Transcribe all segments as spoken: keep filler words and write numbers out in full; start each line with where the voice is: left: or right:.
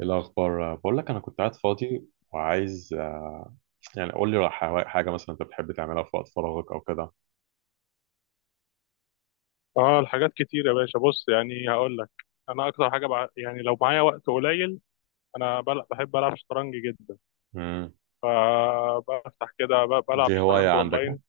right: إيه الأخبار؟ بقول لك أنا كنت قاعد فاضي وعايز آه، يعني قول لي حوا- حاجة مثلا أنت بتحب تعملها في وقت فراغك أو كده.
left: اه الحاجات كتير يا باشا، بص يعني هقول لك. انا اكتر حاجه بع... يعني لو معايا وقت قليل، انا بل... بحب العب شطرنج جدا.
right: مم.
left: فبفتح كده ب... بلعب
right: دي هواية
left: شطرنج
right: عندك
left: اونلاين.
right: يعني؟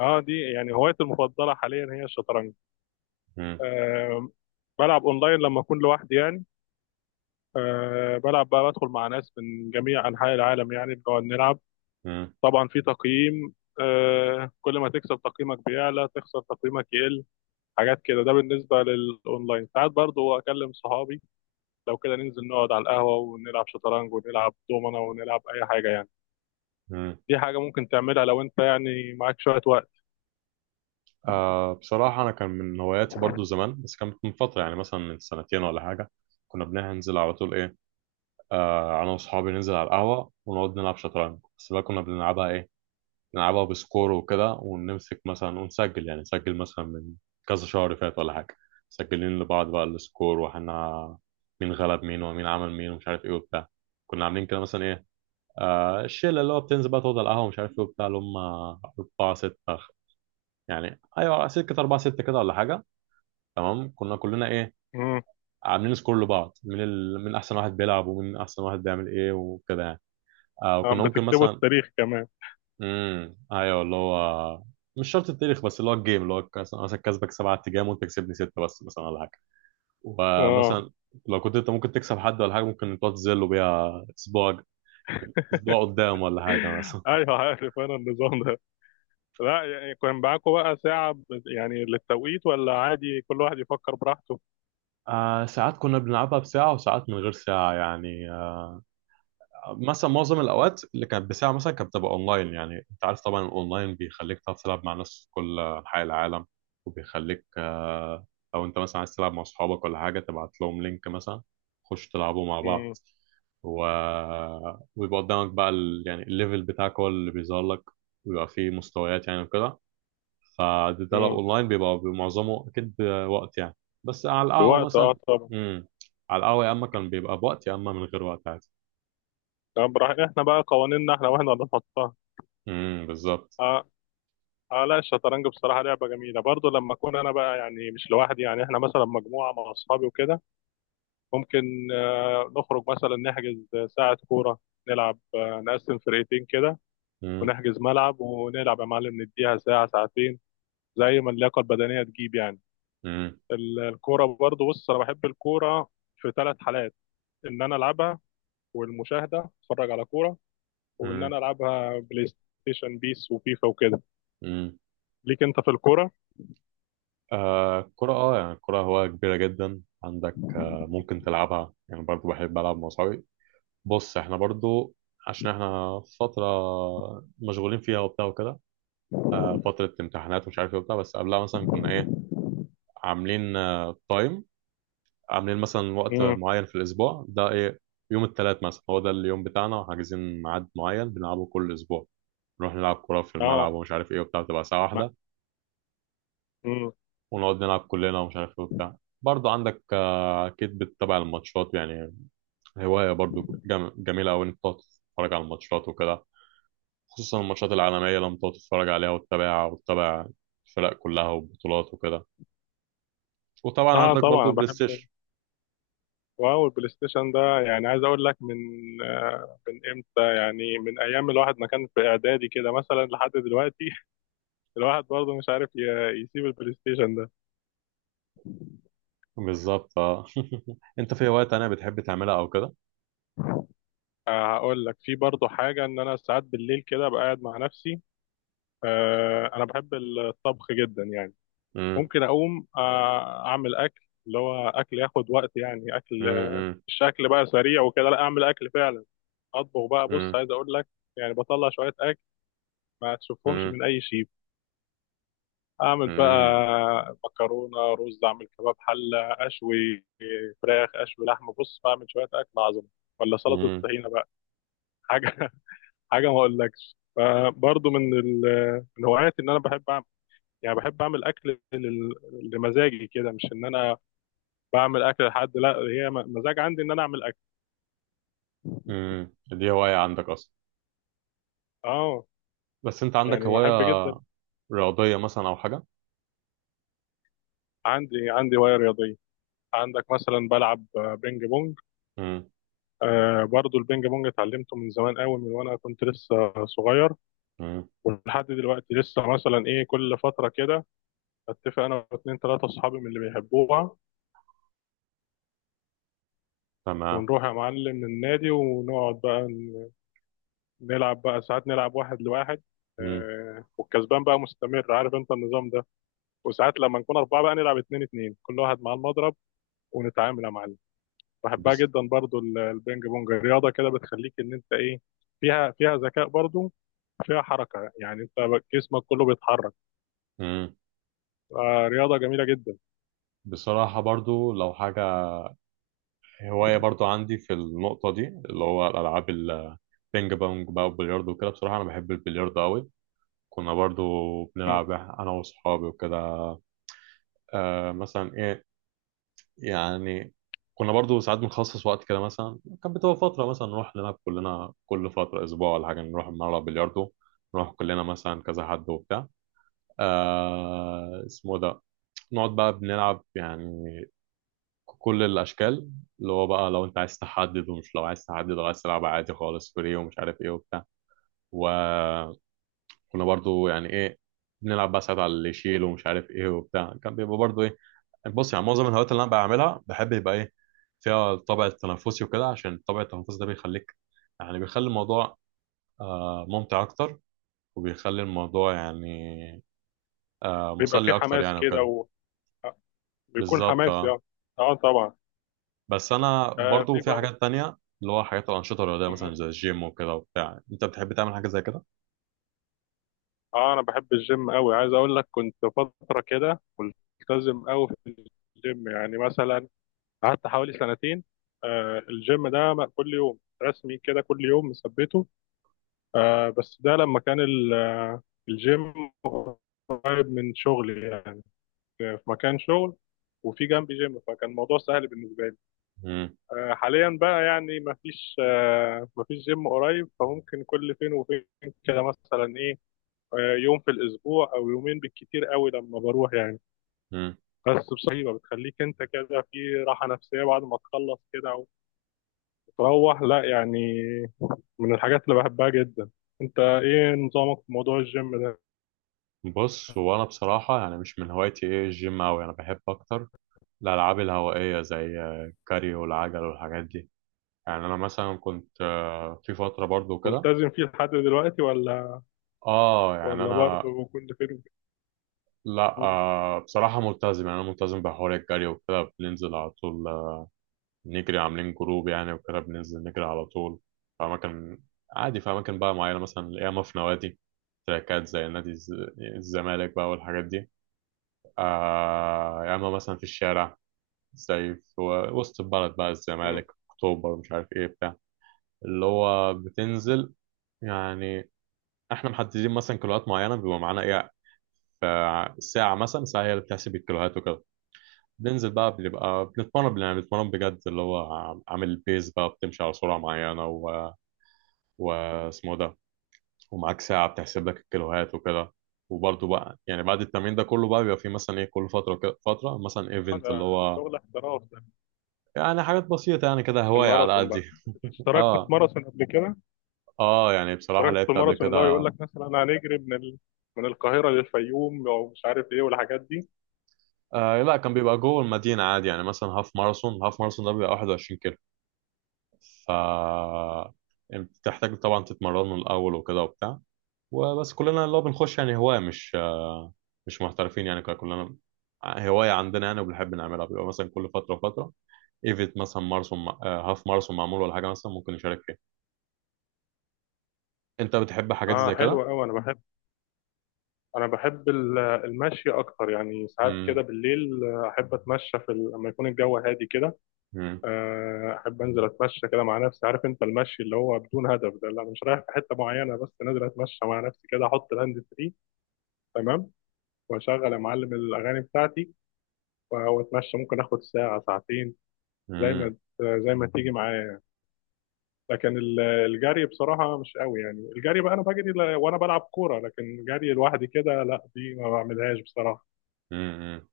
left: اه، دي يعني هوايتي المفضله حاليا هي الشطرنج.
right: مم.
left: آه بلعب اونلاين لما اكون لوحدي يعني. آه بلعب بقى، بدخل مع ناس من جميع انحاء العالم يعني بنقعد نلعب.
right: مم.
left: طبعا في تقييم، آه كل ما تكسب تقييمك بيعلى، تخسر تقييمك يقل، حاجات كده. ده بالنسبه للاونلاين. ساعات برضو اكلم صحابي لو كده ننزل نقعد على القهوة ونلعب شطرنج ونلعب دومنة ونلعب أي حاجة يعني.
right: مم.
left: دي حاجة ممكن تعملها لو أنت يعني معاك شوية وقت.
right: آه، بصراحة أنا كان من هواياتي برضو زمان، بس كانت من فترة، يعني مثلا من سنتين ولا حاجة. كنا بننزل على طول، إيه، آه أنا وأصحابي ننزل على القهوة ونقعد نلعب شطرنج. بس بقى كنا بنلعبها إيه، نلعبها بسكور وكده، ونمسك مثلا ونسجل، يعني نسجل مثلا من كذا شهر فات ولا حاجة. مسجلين لبعض بقى السكور، واحنا مين غلب مين ومين عمل مين ومش عارف ايه وبتاع. كنا عاملين كده مثلا ايه، آه الشلة اللي هو بتنزل بقى تقعد على القهوة ومش عارف ايه وبتاع، اللي هم أربعة ستة، خ- يعني أيوة سكة أربعة ستة كده ولا حاجة. تمام، كنا كلنا ايه،
left: امم،
right: عاملين سكور لبعض من ال... من أحسن واحد بيلعب ومن أحسن واحد بيعمل ايه وكده يعني. آه وكنا ممكن
left: بتكتبوا
right: مثلا،
left: التاريخ كمان؟
right: امم ايوه اللي هو، مش شرط التاريخ، بس اللي هو الجيم اللي هو مثلا مثلا كسبك سبعة تجام وانت كسبني ستة بس مثلا ولا حاجة.
left: اه.
right: ومثلا لو كنت انت ممكن تكسب حد ولا حاجة، ممكن تقعد تذله بيها اسبوع، اسبوع قدام ولا حاجة مثلا.
left: ايوه عارف انا النظام ده. لا، يعني كان معاكم بقى ساعة ب- يعني للتوقيت، ولا عادي كل واحد يفكر براحته؟
right: آه ساعات كنا بنلعبها بساعة وساعات من غير ساعة يعني. مثلا معظم الاوقات اللي كانت بساعه مثلا كانت بتبقى اونلاين. يعني انت عارف طبعا الاونلاين بيخليك تعرف تلعب مع ناس في كل انحاء العالم، وبيخليك آه، لو انت مثلا عايز تلعب مع اصحابك ولا حاجه تبعت لهم لينك مثلا، خش تلعبوا مع بعض.
left: امم.
right: و... ويبقى قدامك بقى ال... يعني الليفل بتاعك هو اللي بيظهر لك، ويبقى فيه مستويات يعني وكده. فده، ده لو
left: امم.
right: اونلاين بيبقى معظمه اكيد وقت يعني. بس على القهوه
left: بوقت، اه
right: مثلا،
left: طبعا.
right: امم، على القهوه يا اما كان بيبقى بوقت يا اما من غير وقت عادي.
left: طب براح- احنا بقى قوانيننا احنا، واحنا اللي نحطها.
right: امم، بالظبط.
left: اه. اه لا، الشطرنج بصراحة لعبة جميلة برضو لما اكون انا بقى يعني مش لوحدي، يعني احنا مثلا مجموعة مع اصحابي وكده. ممكن آه، نخرج مثلا، نحجز ساعة كورة، نلعب، آه، نقسم فرقتين كده،
right: مم.
left: ونحجز ملعب ونلعب يا معلم، نديها ساعة ساعتين، زي ما اللياقة البدنية تجيب يعني.
right: مم.
left: ال- الكورة برضو، بص أنا بحب الكورة في ثلاث حالات: إن أنا ألعبها، والمشاهدة أتفرج على كورة، وإن
right: مم.
left: أنا ألعبها بلاي ستيشن، بيس وفيفا وكده.
right: مم.
left: ليك أنت في الكورة؟
right: آه الكرة، اه يعني الكرة هواية كبيرة جدا عندك. آه ممكن تلعبها، يعني برضو بحب ألعب مع صحابي. بص احنا برضو، عشان احنا فترة مشغولين فيها وبتاع وكده، آه فترة امتحانات ومش عارف ايه وبتاع. بس قبلها مثلا كنا ايه، عاملين آه تايم، عاملين مثلا وقت
left: امم.
right: معين في الأسبوع ده ايه، يوم التلات مثلا هو ده اليوم بتاعنا، وحاجزين ميعاد معين بنلعبه كل أسبوع. نروح نلعب كرة في الملعب
left: آه.
right: ومش عارف ايه وبتاع، بتبقى ساعة
left: ما.
right: واحدة،
left: مم.
right: ونقعد نلعب كلنا ومش عارف ايه وبتاع. برضه عندك آه، اكيد بتتابع الماتشات يعني، هوايه برضه جم- جميله قوي انك تقعد تتفرج على الماتشات وكده، خصوصا الماتشات العالميه لما تقعد تتفرج عليها وتتابعها، وتتابع الفرق كلها والبطولات وكده. وطبعا
left: آه
right: عندك
left: طبعا
right: برضه بلاي
left: بحب.
right: ستيشن.
left: واو، البلاي ستيشن ده يعني عايز اقول لك من آه، من امتى، يعني من ايام الواحد ما كان في اعدادي كده مثلا لحد دلوقتي. الواحد برضه مش عارف ي- يسيب البلاي ستيشن ده.
right: بالظبط اه. انت في هوايه تانية بتحب تعملها او كده؟
left: آه، هقول لك في برضه حاجه، ان انا ساعات بالليل كده ابقى قاعد مع نفسي. آه، انا بحب الطبخ جدا يعني.
right: امم.
left: ممكن اقوم آه، اعمل اكل، اللي هو اكل ياخد وقت يعني، اكل
right: امم.
left: مش اكل بقى سريع وكده، لا اعمل اكل فعلا. اطبخ بقى. بص
right: امم.
left: عايز اقول لك، يعني بطلع شويه اكل ما تشوفهمش
right: امم.
left: من اي شيء. اعمل
right: امم.
left: بقى مكرونه، رز، اعمل كباب، حله اشوي، فراخ اشوي، لحمه. بص بعمل شويه اكل عظمه، ولا سلطه
right: امم.
left: الطحينه بقى، حاجه. حاجه ما اقولكش. فبرضه من ال- من هواياتي ان انا بحب اعمل، يعني بحب اعمل اكل لل- لمزاجي كده، مش ان انا بعمل اكل لحد، لا هي م- مزاج عندي ان انا اعمل اكل.
right: امم، دي هوايه عندك اصلا؟
left: اه.
right: بس انت عندك
left: يعني
right: هوايه
left: بحب جدا.
right: رياضيه مثلا او حاجه؟
left: عندي عندي هوايه رياضيه. عندك مثلا، بلعب آه، بينج بونج.
right: امم.
left: آه، برضو البينج بونج اتعلمته من زمان قوي، من وانا كنت لسه صغير.
right: امم.
left: ولحد دلوقتي لسه مثلا ايه، كل فترة كده اتفق انا واتنين تلاتة اصحابي من اللي بيحبوها،
right: تمام.
left: ونروح يا معلم النادي، ونقعد بقى ن- نلعب بقى ساعات، نلعب واحد لواحد.
right: مم.
left: آه، والكسبان بقى مستمر، عارف انت النظام ده. وساعات لما نكون اربعة بقى نلعب اتنين اتنين، كل واحد مع المضرب ونتعامل يا معلم. بحبها
right: بس.
left: جدا برضو، ال- البينج بونج رياضة كده بتخليك ان انت ايه، فيها فيها ذكاء برضو، فيها حركة يعني انت جسمك كله بيتحرك.
right: مم.
left: آه، رياضة جميلة جدا.
right: بصراحة برضو لو حاجة، هواية برضو عندي في النقطة دي اللي هو الألعاب، البينج بونج بقى والبلياردو وكده. بصراحة أنا بحب البلياردو أوي. كنا برضو
left: مم.
right: بنلعب أنا وأصحابي وكده. آه مثلا إيه، يعني كنا برضو ساعات بنخصص وقت كده. مثلا كانت بتبقى فترة مثلا نروح نلعب كلنا كل فترة أسبوع ولا حاجة، نروح نلعب بلياردو. نروح كلنا مثلا كذا حد وبتاع، آه اسمه ده، نقعد بقى بنلعب يعني كل الاشكال، اللي هو بقى لو انت عايز تحدد، ومش لو عايز تحدد وعايز تلعب عادي خالص فري ومش عارف ايه وبتاع. وكنا برضو يعني ايه، بنلعب بقى ساعات على اللي يشيل ومش عارف ايه وبتاع. كان بيبقى برضو ايه، بص يعني معظم الهوايات اللي انا بعملها بحب يبقى ايه، فيها الطابع التنافسي وكده، عشان طابع التنافسي ده بيخليك، يعني بيخلي الموضوع آه، ممتع اكتر، وبيخلي الموضوع يعني آه،
left: بيبقى في
right: مسلي اكتر
left: حماس
right: يعني وكده.
left: كده. آه، بيكون
right: بالظبط
left: حماس
right: اه.
left: يعني. اه طبعا.
right: بس انا
left: آه
right: برضو
left: في
right: في
left: بقى.
right: حاجات تانية اللي هو حاجات الانشطه الرياضيه مثلا
left: مم.
right: زي الجيم وكده وبتاع. انت بتحب تعمل حاجه زي كده؟
left: اه انا بحب الجيم قوي، عايز اقول لك كنت فتره كده ملتزم قوي في الجيم يعني، مثلا قعدت حوالي سنتين. آه الجيم ده م- كل يوم رسمي كده، كل يوم مثبته. آه بس ده لما كان ال- آه، الجيم قريب من شغلي يعني، في في مكان شغل، وفي جنبي جيم، فكان الموضوع سهل بالنسبه لي.
right: امم.
left: آه، حاليا بقى يعني مفيش، آه، مفيش جيم قريب، فممكن كل فين وفين كده مثلا ايه، آه، يوم في الاسبوع او يومين بالكتير قوي لما بروح يعني.
right: امم.
left: بس بصحيبه بتخليك انت كده في راحه نفسيه بعد ما تخلص كده وتروح، لا يعني من الحاجات اللي بحبها جدا. انت ايه نظامك في موضوع الجيم ده؟
right: بص هو انا بصراحه يعني مش من هوايتي ايه الجيم اوي. انا بحب اكتر الالعاب الهوائيه زي آه، الكاريو والعجل والحاجات دي. يعني انا مثلا كنت آه، في فتره برضو كده.
left: ملتزم فيه لحد دلوقتي ولا
right: اه يعني
left: ولا
right: انا،
left: برضه كل فين
right: لا
left: وفين؟
right: آه بصراحه ملتزم، يعني انا ملتزم بحوار الجري وكده، بننزل على طول نجري. عاملين جروب يعني وكده، بننزل نجري على طول في أماكن. عادي في أماكن بقى معينة، مثلا ياما في نوادي، تراكات زي نادي الز- الزمالك بقى والحاجات دي. آه ياما مثلا في الشارع، زي في وسط البلد بقى،
left: مم.
right: الزمالك، أكتوبر، مش عارف إيه بتاع. اللي هو بتنزل، يعني إحنا محددين مثلا كيلوهات معينة، بيبقى معانا إيه، فساعة مثلا ساعة هي اللي بتحسب الكيلوهات وكده. بننزل بقى بنبقى بنتمرن يعني، بنتمرن بجد اللي هو عامل بيز بقى بتمشي على سرعة معينة واسمه ده. ومعاك ساعة بتحسب لك الكيلوهات وكده. وبرضه بقى يعني بعد التمرين ده كله بقى بيبقى في مثلا ايه، كل فترة كده فترة مثلا
left: اه
right: ايفنت
left: ده
right: اللي هو،
left: شغل احتراف ده.
right: يعني حاجات بسيطة يعني كده، هواية على
left: الماراثون
right: قدي.
left: بقى، اشتركت في
right: اه.
left: ماراثون قبل كده؟
right: اه يعني بصراحة
left: اشتركت في
right: لعبت قبل
left: الماراثون اللي هو يقول
right: كده.
left: لك مثلا هنجري من ال... من القاهرة للفيوم او مش عارف ايه والحاجات دي.
right: آه لا، كان بيبقى جوه المدينة عادي يعني، مثلا هاف ماراثون، هاف ماراثون ده بيبقى 21 كيلو. ف يعني بتحتاج طبعا تتمرن من الأول وكده وبتاع، وبس كلنا اللي هو بنخش يعني هواية، مش مش محترفين يعني. كنا كلنا آه، هواية عندنا يعني وبنحب نعملها. بيبقى مثلا كل فترة وفترة ايفنت، مثلا ماراثون آه، هاف ماراثون معمول ولا حاجة مثلا، ممكن نشارك فيها. انت بتحب حاجات
left: اه
right: زي كده؟
left: حلوة قوي، انا بحب، انا بحب ال- المشي اكتر يعني. ساعات كده
right: مم،
left: بالليل آه، احب اتمشى في ال... لما يكون الجو هادي كده.
right: مم،
left: آه، احب انزل اتمشى كده مع نفسي، عارف انت المشي اللي هو بدون هدف ده، اللي انا مش رايح في حتة معينة، بس نازل اتمشى مع نفسي كده، احط الهاند فري، تمام، واشغل يا معلم الاغاني بتاعتي، و- واتمشى ممكن اخد ساعة ساعتين، زي
right: مم،
left: ما زي ما تيجي معايا. لكن ال- الجري بصراحة مش قوي يعني. الجري بقى أنا بجري ل- وأنا بلعب كورة، لكن جري لوحدي كده لا، دي ما بعملهاش بصراحة.
right: مم، مم.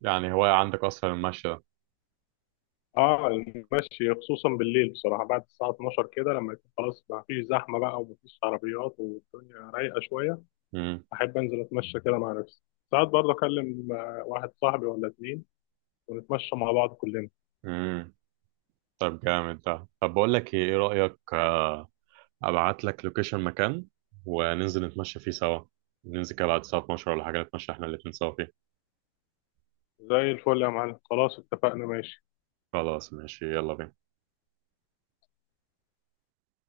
right: يعني هواية عندك اصلا المشي ده؟
left: اه المشي خصوصا بالليل بصراحة بعد الساعة اتناشر كده، لما يكون خلاص ما فيش زحمة بقى وما فيش عربيات والدنيا رايقة شوية،
right: مم،
left: أحب أنزل أتمشى كده مع نفسي. ساعات برضه أكلم آه، واحد صاحبي ولا اتنين، ونتمشى مع بعض كلنا.
right: مم. طب جامد ده. طب بقول لك ايه، إيه رأيك آه، ابعت لك لوكيشن مكان وننزل نتمشى فيه سوا، ننزل كده بعد الساعة اتناشر ولا حاجة، نتمشى احنا الاتنين سوا فيه.
left: زي الفل يا معلم، خلاص اتفقنا، ماشي.
right: خلاص ماشي، يلا بينا.